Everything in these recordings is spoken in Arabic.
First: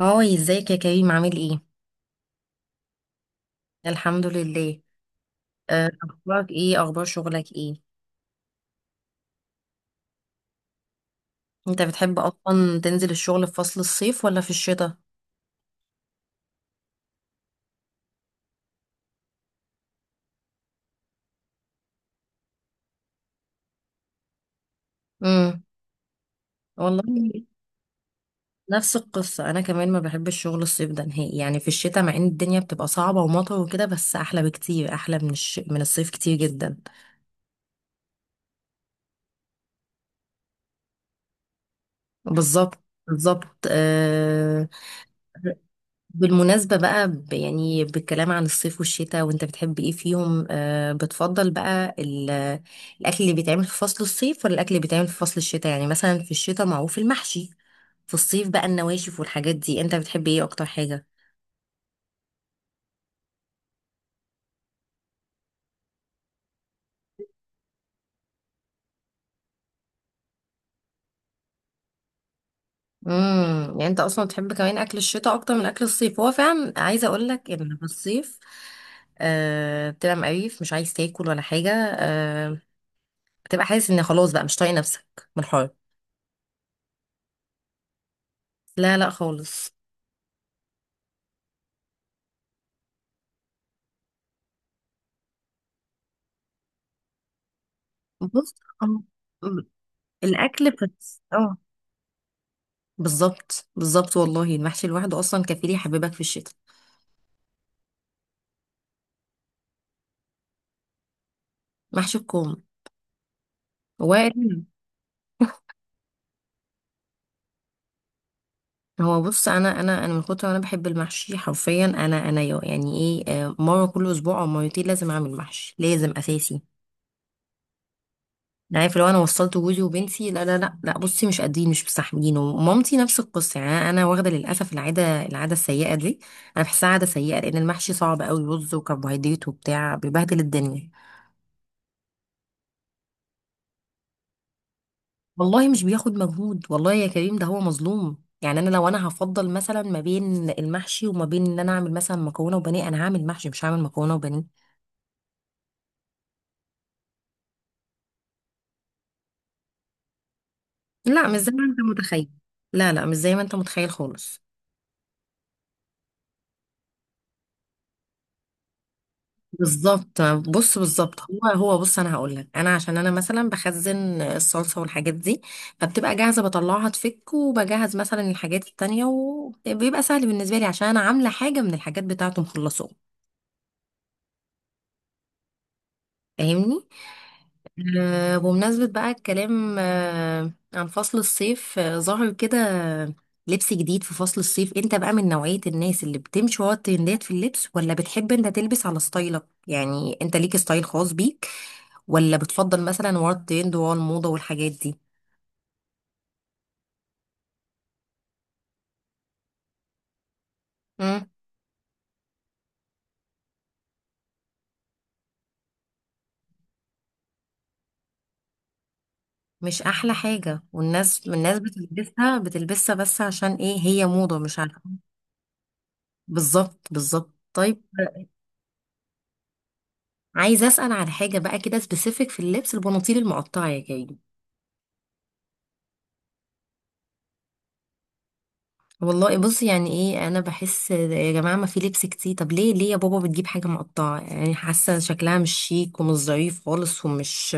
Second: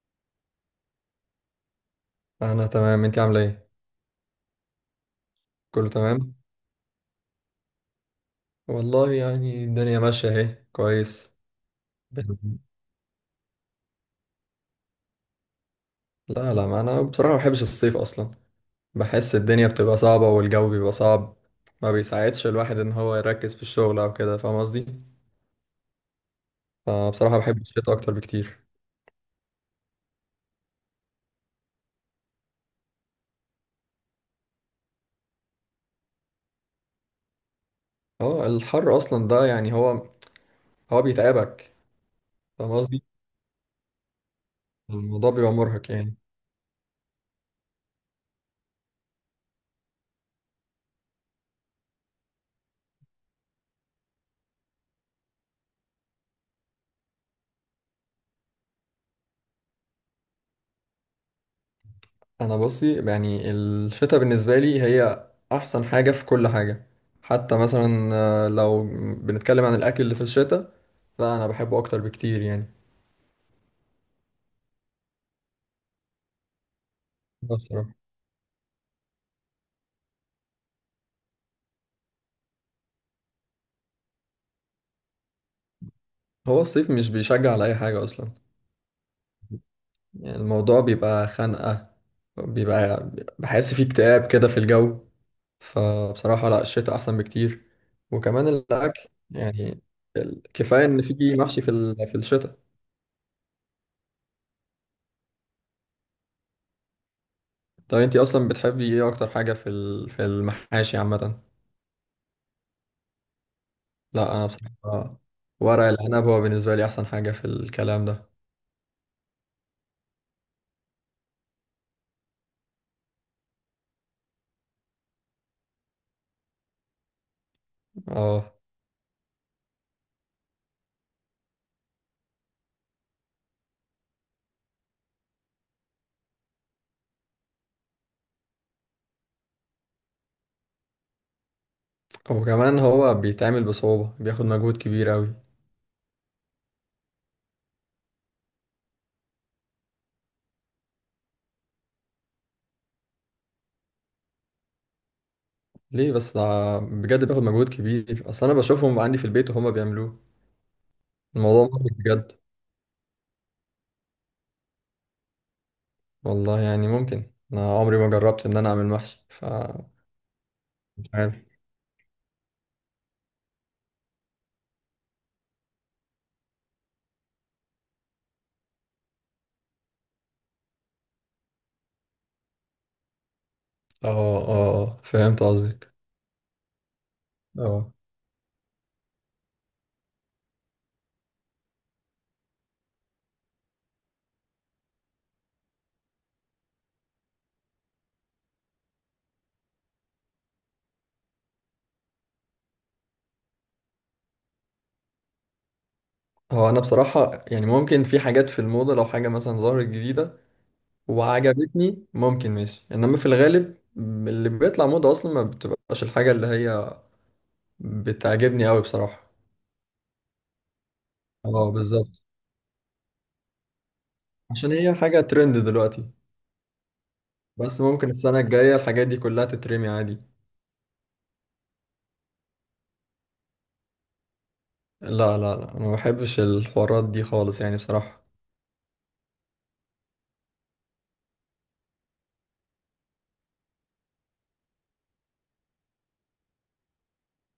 هاي ازيك يا كريم، عامل ايه؟ انا تمام، انت عامله ايه؟ الحمد لله. كله تمام. اخبارك ايه؟ اخبار شغلك ايه؟ والله يعني الدنيا ماشيه اهي كويس. انت بتحب بن- اصلا تنزل الشغل في فصل الصيف ولا في الشتاء؟ لا لا، ما انا بصراحه ما بحبش الصيف اصلا. بحس الدنيا بتبقى صعبه والجو بيبقى صعب، ما بيساعدش الواحد ان هو يركز في الشغل او كده، فاهم قصدي؟ امم والله. فبصراحه بحب الشتاء اكتر بكتير. نفس القصه، انا كمان ما بحبش شغل الصيف ده نهائي، يعني في الشتاء مع ان الدنيا بتبقى صعبه ومطر وكده بس احلى بكتير، احلى من من الصيف كتير جدا. اه، الحر اصلا ده يعني هو بيتعبك، فاهم بالظبط قصدي؟ بالظبط. الموضوع بيبقى مرهق يعني. بالمناسبة بقى، يعني بالكلام عن الصيف والشتاء وانت بتحب ايه فيهم، بتفضل بقى الأكل اللي بيتعمل في فصل الصيف ولا الأكل اللي بيتعمل في فصل الشتاء؟ يعني مثلا في الشتاء معروف المحشي، في الصيف بقى النواشف والحاجات دي، انت بتحب ايه أكتر حاجة؟ انا بصي، يعني الشتاء بالنسبه لي هي احسن حاجه في كل حاجه. حتى مثلا، لو بنتكلم عن الاكل اللي في الشتاء، لا انا بحبه اكتر بكتير يعني. يعني انت اصلا بتحب كمان اكل الشتاء اكتر من اكل الصيف، هو فعلا عايزه اقول لك ان في بصراحة. الصيف بتبقى مقريف، مش عايز تاكل ولا حاجه. آه بتبقى حاسس ان خلاص بقى مش طايق نفسك من الحر. هو الصيف مش بيشجع على اي حاجه اصلا. لا لا خالص. يعني الموضوع بيبقى خنقه، بيبقى، بحس فيه اكتئاب كده في الجو. فبصراحه لا، الشتاء احسن بكتير. وكمان بص، الاكل يعني، الاكل كفايه ان بس في اه. محشي في في الشتاء. بالظبط بالظبط، والله المحشي لوحده اصلا كفيل يحببك في الشتاء. طب انتي اصلا بتحبي ايه اكتر حاجه في في المحاشي عامه؟ محشي الكوم لا وارد. انا بصراحه، ورق العنب هو بالنسبه لي احسن حاجه في الكلام ده. هو بص، انا من كتر ما انا بحب المحشي حرفيا، انا انا يو- يعني ايه آه، مره كل اسبوع او مرتين لازم اعمل محشي، لازم اساسي. اه. أنا عارف، لو انا وصلت جوزي وبنتي لا بصي مش قادرين مش مستحملين، ومامتي نفس القصه، يعني انا واخده للاسف العاده السيئه دي. انا بحسها عاده سيئه لان المحشي صعب قوي، رز وكربوهيدرات وبتاع، بيبهدل الدنيا. وكمان هو بيتعمل بصعوبه، بياخد مجهود كبير قوي. والله مش بياخد مجهود، والله يا كريم ده هو مظلوم، يعني انا لو انا هفضل مثلا ما بين المحشي وما بين ان انا اعمل مثلا مكرونه وبانيه، انا هعمل محشي مش هعمل مكرونه وبانيه. ليه بس ده؟ بجد بياخد مجهود كبير، اصل انا بشوفهم عندي في البيت وهما بيعملوه. لا مش زي ما الموضوع انت ممكن متخيل. بجد. لا لا مش زي ما انت متخيل خالص. والله يعني ممكن انا عمري ما جربت ان انا اعمل محشي، ف بالظبط. بص مش بالظبط، هو عارف. هو بص، انا هقول لك، انا عشان انا مثلا بخزن الصلصه والحاجات دي، فبتبقى جاهزه، بطلعها تفك، وبجهز مثلا الحاجات التانية، وبيبقى سهل بالنسبه لي عشان انا عامله حاجه من الحاجات بتاعته مخلصه. اه. اه، فهمت قصدك. فاهمني. اه. بمناسبة بقى الكلام عن فصل الصيف، ظهر كده لبس جديد في فصل الصيف. انت بقى من نوعية الناس اللي بتمشي ورا الترندات في اللبس، ولا بتحب انت تلبس على ستايلك؟ يعني انت ليك ستايل خاص بيك، ولا بتفضل مثلا ورا الترند ورا الموضة والحاجات دي؟ هو انا بصراحه يعني ممكن في حاجات في الموضه، لو حاجه مثلا ظهرت جديده مم. وعجبتني ممكن ماشي، انما في الغالب اللي بيطلع موضة اصلا ما بتبقاش الحاجة اللي هي بتعجبني قوي بصراحة. مش احلى حاجة، والناس الناس اه بالظبط، بتلبسها بتلبسها بس عشان ايه، هي موضة مش عشان عارفة. هي حاجة ترند دلوقتي. بالظبط بالظبط، بس طيب. ممكن السنة الجاية الحاجات دي كلها تترمي عادي. عايزه اسال على حاجه بقى كده سبيسيفيك في اللبس، البناطيل المقطعه يا جاي؟ لا، لا انا ما بحبش الحوارات دي خالص يعني بصراحة. والله بص، يعني ايه، انا بحس يا جماعه ما في لبس كتير، طب ليه ليه يا بابا بتجيب حاجه مقطعه، يعني حاسه شكلها مش شيك ومش ظريف خالص ومش.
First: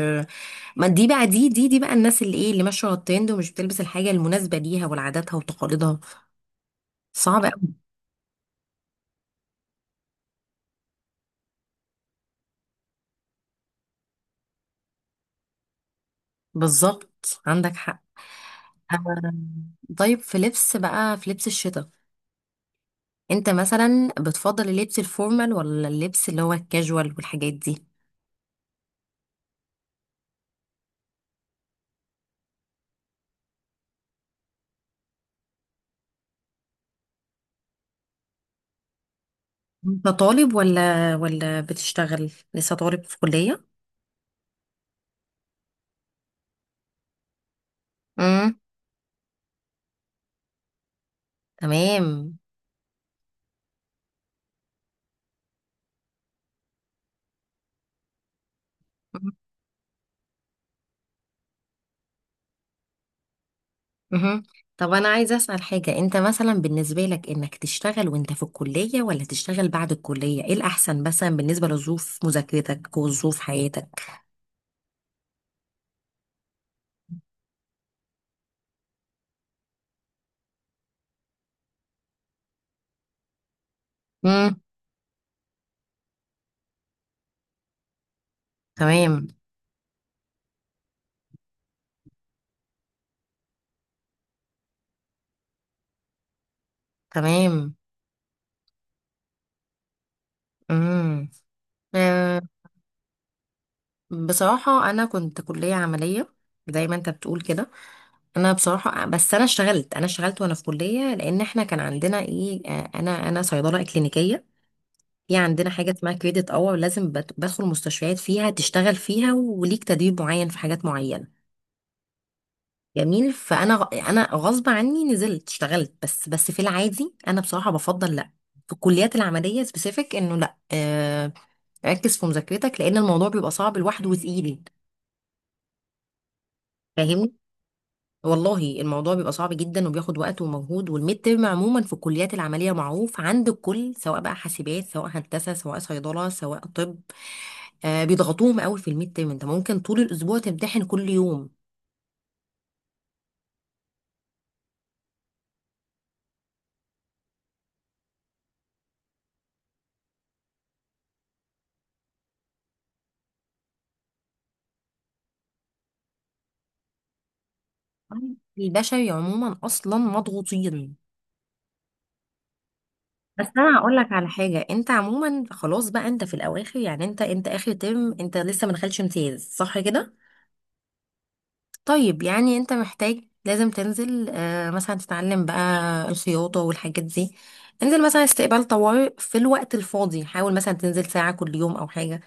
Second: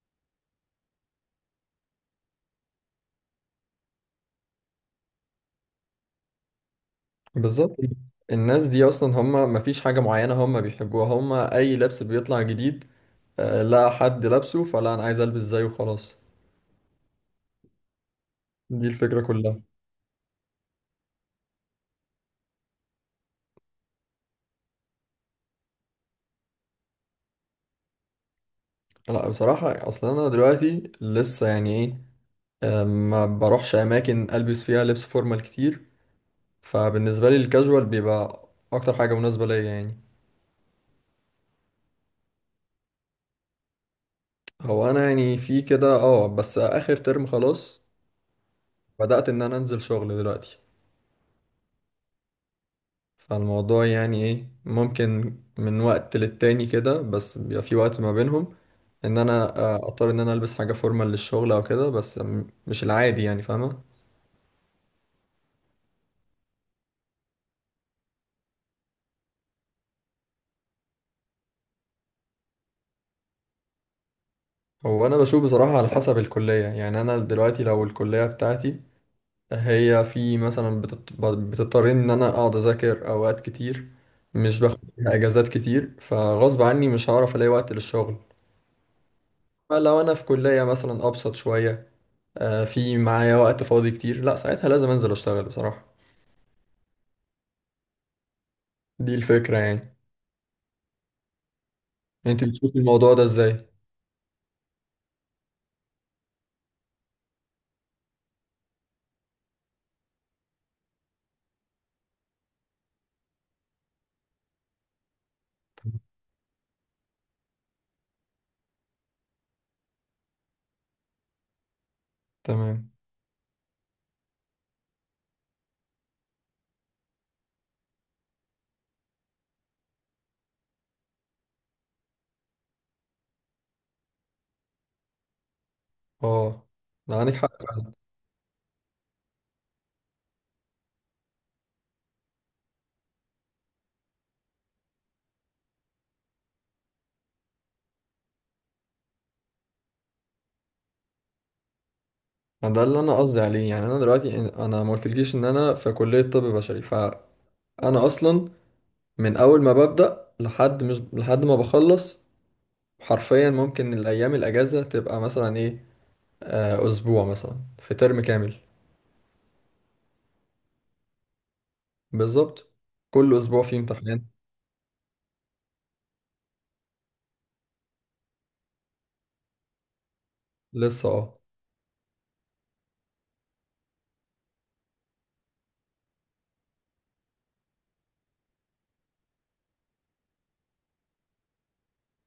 ما دي بقى دي بقى الناس اللي ايه، اللي ماشيه على الترند ومش بتلبس الحاجه المناسبه ليها ولعاداتها وتقاليدها. صعب قوي. بالظبط. الناس دي اصلا هم ما فيش حاجة معينة هم بيحبوها، هم اي لبس بيطلع جديد لا حد لابسه، فلا انا عايز البس زيه وخلاص. بالظبط عندك حق. دي الفكرة كلها. أم، طيب في لبس بقى، في لبس الشتاء انت مثلا بتفضل اللبس الفورمال ولا اللبس اللي هو الكاجوال والحاجات دي؟ لا بصراحة، اصلا انا دلوقتي لسه يعني ايه، ما بروحش اماكن البس فيها لبس فورمال كتير. فبالنسبه لي الكاجوال بيبقى اكتر حاجه مناسبه ليا يعني. انت طالب ولا بتشتغل؟ لسه طالب في كلية؟ هو انا يعني في كده اه، بس اخر ترم خلاص. امم بدات ان انا انزل شغل دلوقتي. تمام. فالموضوع يعني ايه ممكن من وقت للتاني كده، بس بيبقى في وقت ما بينهم ان انا اضطر ان انا البس حاجه فورمال للشغل او كده، بس مش العادي يعني، فاهمه؟ مهم. طب انا عايزه اسال حاجه، انت مثلا بالنسبه لك انك تشتغل وانت في الكليه ولا تشتغل بعد الكليه، ايه الاحسن مثلا بالنسبه لظروف مذاكرتك وظروف حياتك؟ هو انا بشوف بصراحه على حسب الكليه. يعني انا دلوقتي لو الكليه بتاعتي هي في مثلا بتضطر ان انا اقعد اذاكر اوقات كتير، مش امم باخد فيها اجازات كتير، فغصب عني مش هعرف الاقي وقت للشغل. تمام. فلو انا في كلية مثلا ابسط شوية، في معايا وقت فاضي كتير، لا ساعتها لازم انزل اشتغل بصراحة. تمام. دي الفكرة يعني. امم أه. انت بتشوفي الموضوع ده ازاي؟ بصراحه انا كنت كليه عمليه، زي ما انت بتقول كده. انا بصراحه، بس انا اشتغلت وانا في كليه، لان احنا كان عندنا ايه، انا صيدله كلينيكيه، في عندنا حاجه اسمها كريدت اور، لازم بدخل مستشفيات فيها، تشتغل فيها وليك تدريب معين في حاجات معينه. تمام. جميل. انا غصب عني نزلت اشتغلت، بس في العادي انا بصراحه بفضل لا، في الكليات العمليه سبيسيفيك انه لا ركز في مذاكرتك، لان الموضوع بيبقى صعب لوحده وتقيل. اه. ده فاهمني. عندك حق. والله الموضوع بيبقى صعب جدا وبياخد وقت ومجهود، والميد ترم عموما في الكليات العمليه معروف عند الكل، سواء بقى حاسبات، سواء هندسه، سواء صيدله، سواء طب، بيضغطوهم قوي في الميد ترم، انت ممكن طول الاسبوع تمتحن كل يوم. ده اللي انا قصدي عليه، يعني انا دلوقتي انا ما قلتلكيش ان انا في كلية طب بشري، فانا اصلا من اول ما ببدأ لحد مش لحد ما بخلص، حرفيا ممكن الأيام الأجازة تبقى مثلا إيه، أسبوع مثلا في ترم كامل. البشري عموما اصلا مضغوطين. بالظبط. كل بس أسبوع انا فيه هقول لك امتحان. على حاجه، انت عموما خلاص بقى، انت في الاواخر، يعني انت اخر ترم، انت لسه ما دخلتش امتياز صح كده؟ لسه أه. طيب، يعني انت محتاج لازم تنزل مثلا تتعلم بقى الخياطة والحاجات دي، انزل مثلا استقبال طوارئ في الوقت الفاضي، حاول مثلا تنزل ساعة كل يوم او حاجة،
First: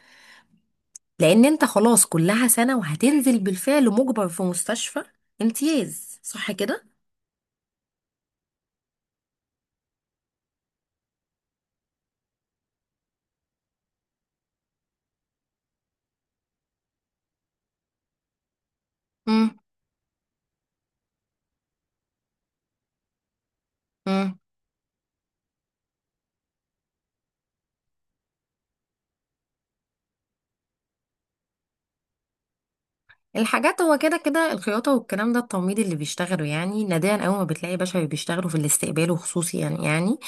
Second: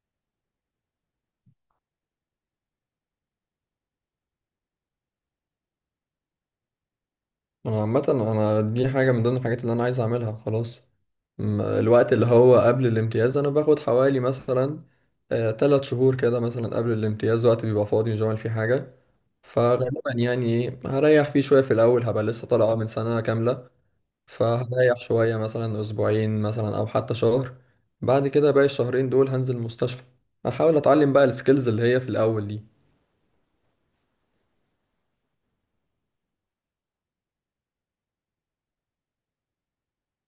لان انت خلاص كلها سنة وهتنزل بالفعل مجبر في مستشفى امتياز صح كده؟ أنا عامة أنا دي حاجة من ضمن الحاجات اللي أنا عايز أعملها خلاص. الوقت اللي هو قبل الامتياز أنا باخد حوالي مثلا، تلات شهور كده مثلا قبل الامتياز وقت بيبقى فاضي مش بعمل فيه حاجة. امم فغالبا يعني إيه هريح فيه شوية في الأول، هبقى لسه طالع من سنة كاملة. امم فهريح شوية مثلا أسبوعين مثلا أو حتى شهر، بعد كده باقي الشهرين دول هنزل المستشفى، أحاول أتعلم بقى السكيلز اللي هي في الأول دي. الحاجات هو كده كده، الخياطة والكلام ده، التمريض اللي بيشتغلوا، يعني نادرا اول ما بتلاقي بشر بيشتغلوا في الاستقبال وخصوصي، يعني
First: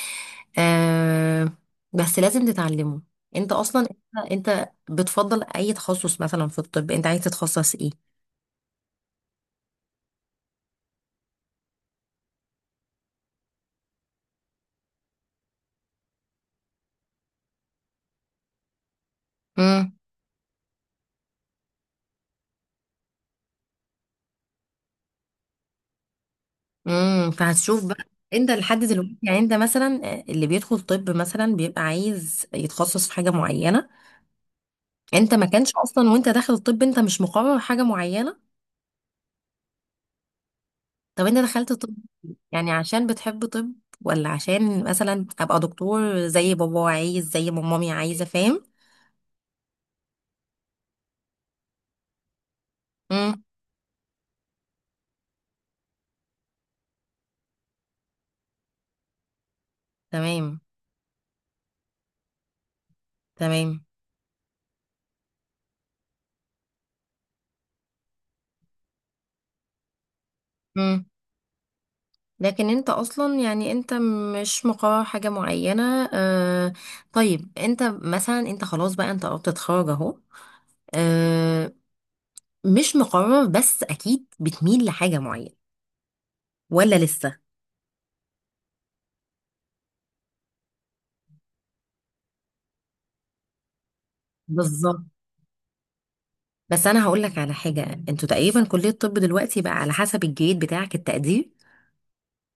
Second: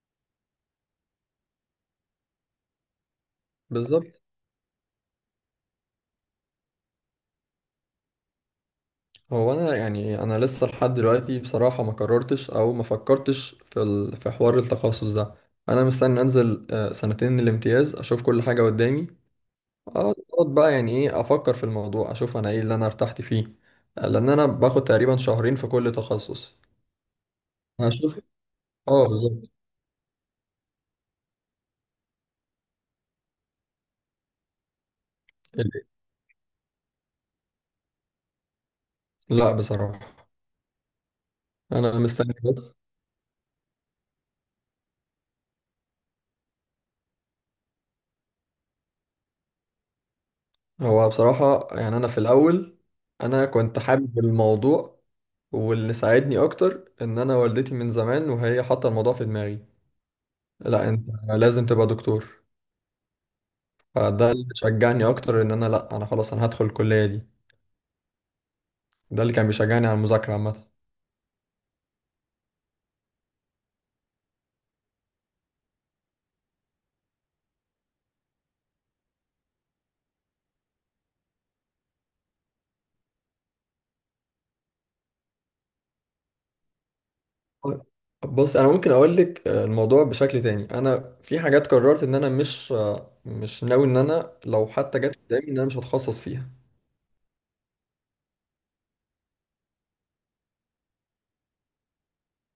آه بس لازم تتعلمه. انت اصلا بالظبط. انت بتفضل اي تخصص مثلا في الطب؟ انت عايز تتخصص ايه؟ هو أنا يعني أنا لسه لحد دلوقتي بصراحة ما قررتش أو ما فكرتش في ال... في حوار التخصص ده. أنا مستني أنزل سنتين الامتياز، أشوف كل حاجة قدامي. امم أقعد بقى يعني إيه أفكر في الموضوع، أشوف أنا إيه اللي أنا ارتحت فيه، لأن أنا باخد تقريبا شهرين في كل تخصص. فهتشوف بقى. هشوف. انت لحد اه دلوقتي يعني بالظبط. انت مثلا، اللي بيدخل طب مثلا بيبقى عايز يتخصص في حاجه معينه، انت ما كانش اصلا وانت داخل الطب انت مش مقرر حاجه معينه؟ لا بصراحة طب انت دخلت طب انا مستني يعني بس. عشان بتحب طب، ولا عشان مثلا ابقى دكتور زي بابا عايز، زي ما مامي عايزه، فاهم؟ هو بصراحة يعني انا في الاول، امم انا كنت حابب الموضوع، واللي ساعدني اكتر ان انا والدتي من زمان وهي حاطة الموضوع في دماغي، تمام. لا انت لازم تبقى دكتور. تمام. فده اللي شجعني اكتر ان انا لا انا خلاص انا هدخل الكلية دي. ده اللي كان بيشجعني على المذاكرة عامة. لكن انت اصلا يعني انت مش مقرر حاجة معينة. طيب، انت مثلا انت خلاص بقى، انت قربت تتخرج اهو، آه مش مقرر بس اكيد بتميل لحاجة معينة ولا لسه؟ طيب. بص انا ممكن اقول لك الموضوع بشكل تاني، انا في حاجات قررت ان انا مش مش ناوي ان انا لو حتى بالظبط. جت قدامي ان انا مش هتخصص فيها. بس انا هقول لك على حاجة، انتوا تقريبا كلية الطب دلوقتي بقى على حسب الجريد بتاعك، التقدير.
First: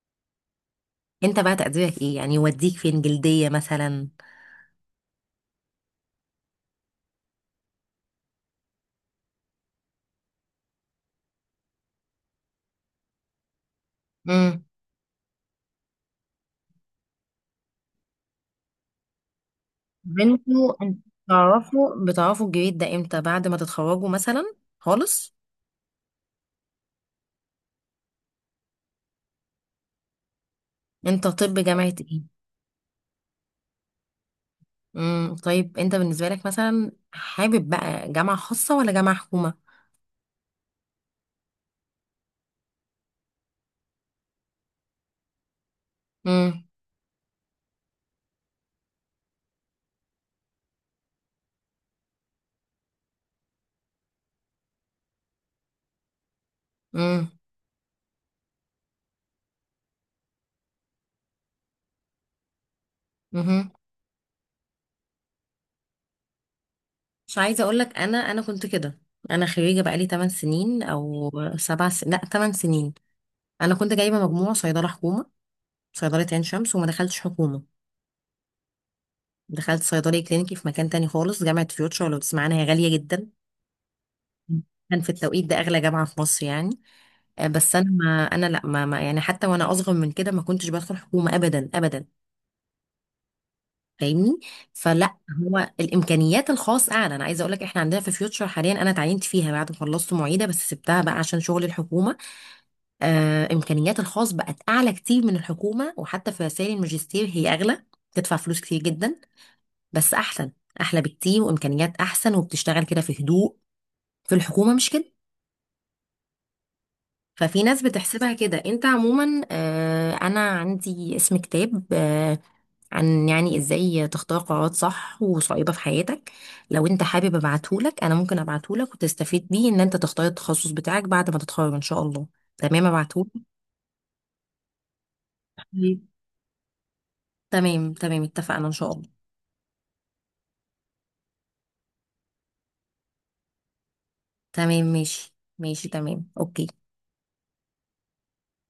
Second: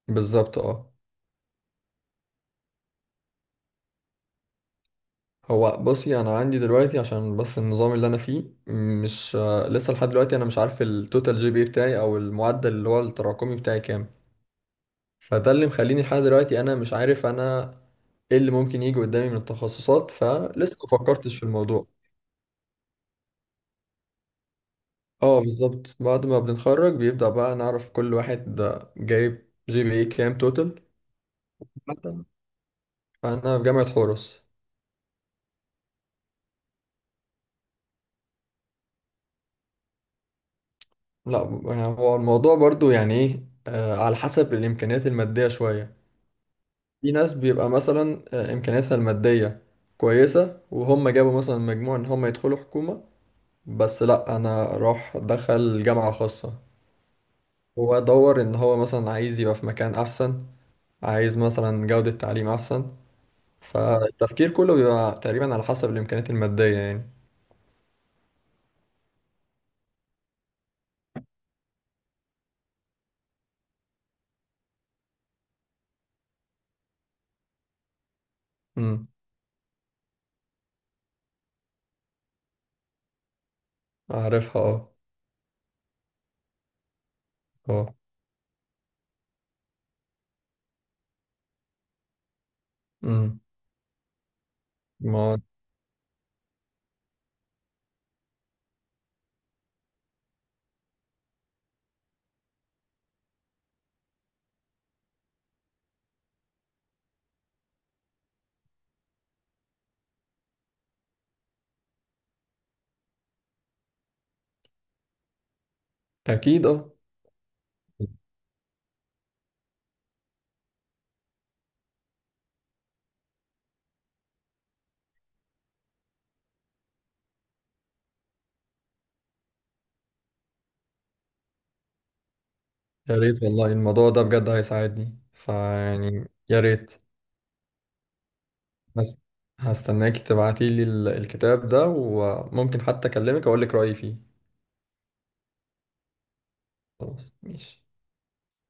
بالظبط اه. انت بقى تقديرك ايه، يعني يوديك فين، جلدية مثلا؟ هو بصي انا عندي دلوقتي عشان بس النظام اللي انا فيه مش لسه لحد دلوقتي انا مش عارف التوتال جي بي بتاعي او المعدل اللي هو التراكمي بتاعي كام. امم فده اللي مخليني لحد دلوقتي انا مش عارف انا ايه اللي ممكن يجي قدامي من التخصصات، فلسه بنتوا ما انت فكرتش في الموضوع. تعرفوا بتعرفوا الجريد ده امتى، بعد ما تتخرجوا مثلا خالص؟ اه بالظبط، بعد ما بنتخرج بيبدأ بقى نعرف كل واحد ده جايب جي بي اي كام توتال. انت طب جامعة ايه؟ مثلا انا في جامعة حورس. طيب، انت بالنسبه لك مثلا حابب بقى جامعه خاصه ولا جامعه حكومه؟ لا يعني هو الموضوع برضو يعني ايه على حسب الامكانيات المادية شوية. امم في ناس بيبقى مثلا إمكانياتها المادية كويسة وهم جابوا مثلا مجموع إن هم يدخلوا حكومة، بس لأ أنا أروح أدخل جامعة خاصة. امم هو دور إن هو مثلا عايز يبقى في مكان أحسن، عايز مثلا جودة تعليم أحسن. امم فالتفكير كله بيبقى تقريبا على حسب الإمكانيات المادية يعني. مش عايزه اقول لك، انا كنت كده. انا خريجه بقالي 8 سنين او 7 سنين، لا 8 سنين. انا كنت جايبه مجموع صيدله حكومه، صيدله عين شمس، وما دخلتش حكومه. أمم. دخلت صيدلي كلينيكي في مكان تاني خالص، جامعه فيوتشر لو تسمعنا هي غاليه جدا. أعرفها أه. كان في التوقيت ده اغلى جامعه في مصر يعني. بس انا أه. ما انا لا ما ما- يعني حتى وانا اصغر من كده ما كنتش بدخل حكومه ابدا ابدا. أمم. فاهمني. فلا. ما. هو الامكانيات الخاص اعلى، انا عايزه اقول لك احنا عندنا في فيوتشر حاليا، انا اتعينت فيها بعد ما خلصت معيده بس سبتها بقى عشان شغل الحكومه. امكانيات الخاص بقت اعلى كتير من الحكومه، وحتى في رسائل الماجستير هي اغلى، تدفع فلوس كتير جدا بس احسن. احلى بكتير وامكانيات احسن وبتشتغل كده في هدوء، في الحكومه مش كده. أكيد أه. ففي ناس بتحسبها كده. انت عموما انا عندي اسم كتاب عن يعني ازاي تختار قرارات صح وصعيبة في حياتك، لو انت حابب ابعتهولك انا ممكن ابعتهولك، وتستفيد بيه ان انت تختار التخصص بتاعك بعد ما تتخرج ان شاء الله. تمام، يا ابعتهولك. ريت والله، الموضوع ده بجد هيساعدني، طيب. فيعني يا ريت. تمام تمام، اتفقنا ان شاء الله. هس- هستناك تبعتي لي الكتاب ده، وممكن حتى اكلمك اقول لك رأيي فيه. تمام ماشي ماشي تمام اوكي. خلاص ماشي.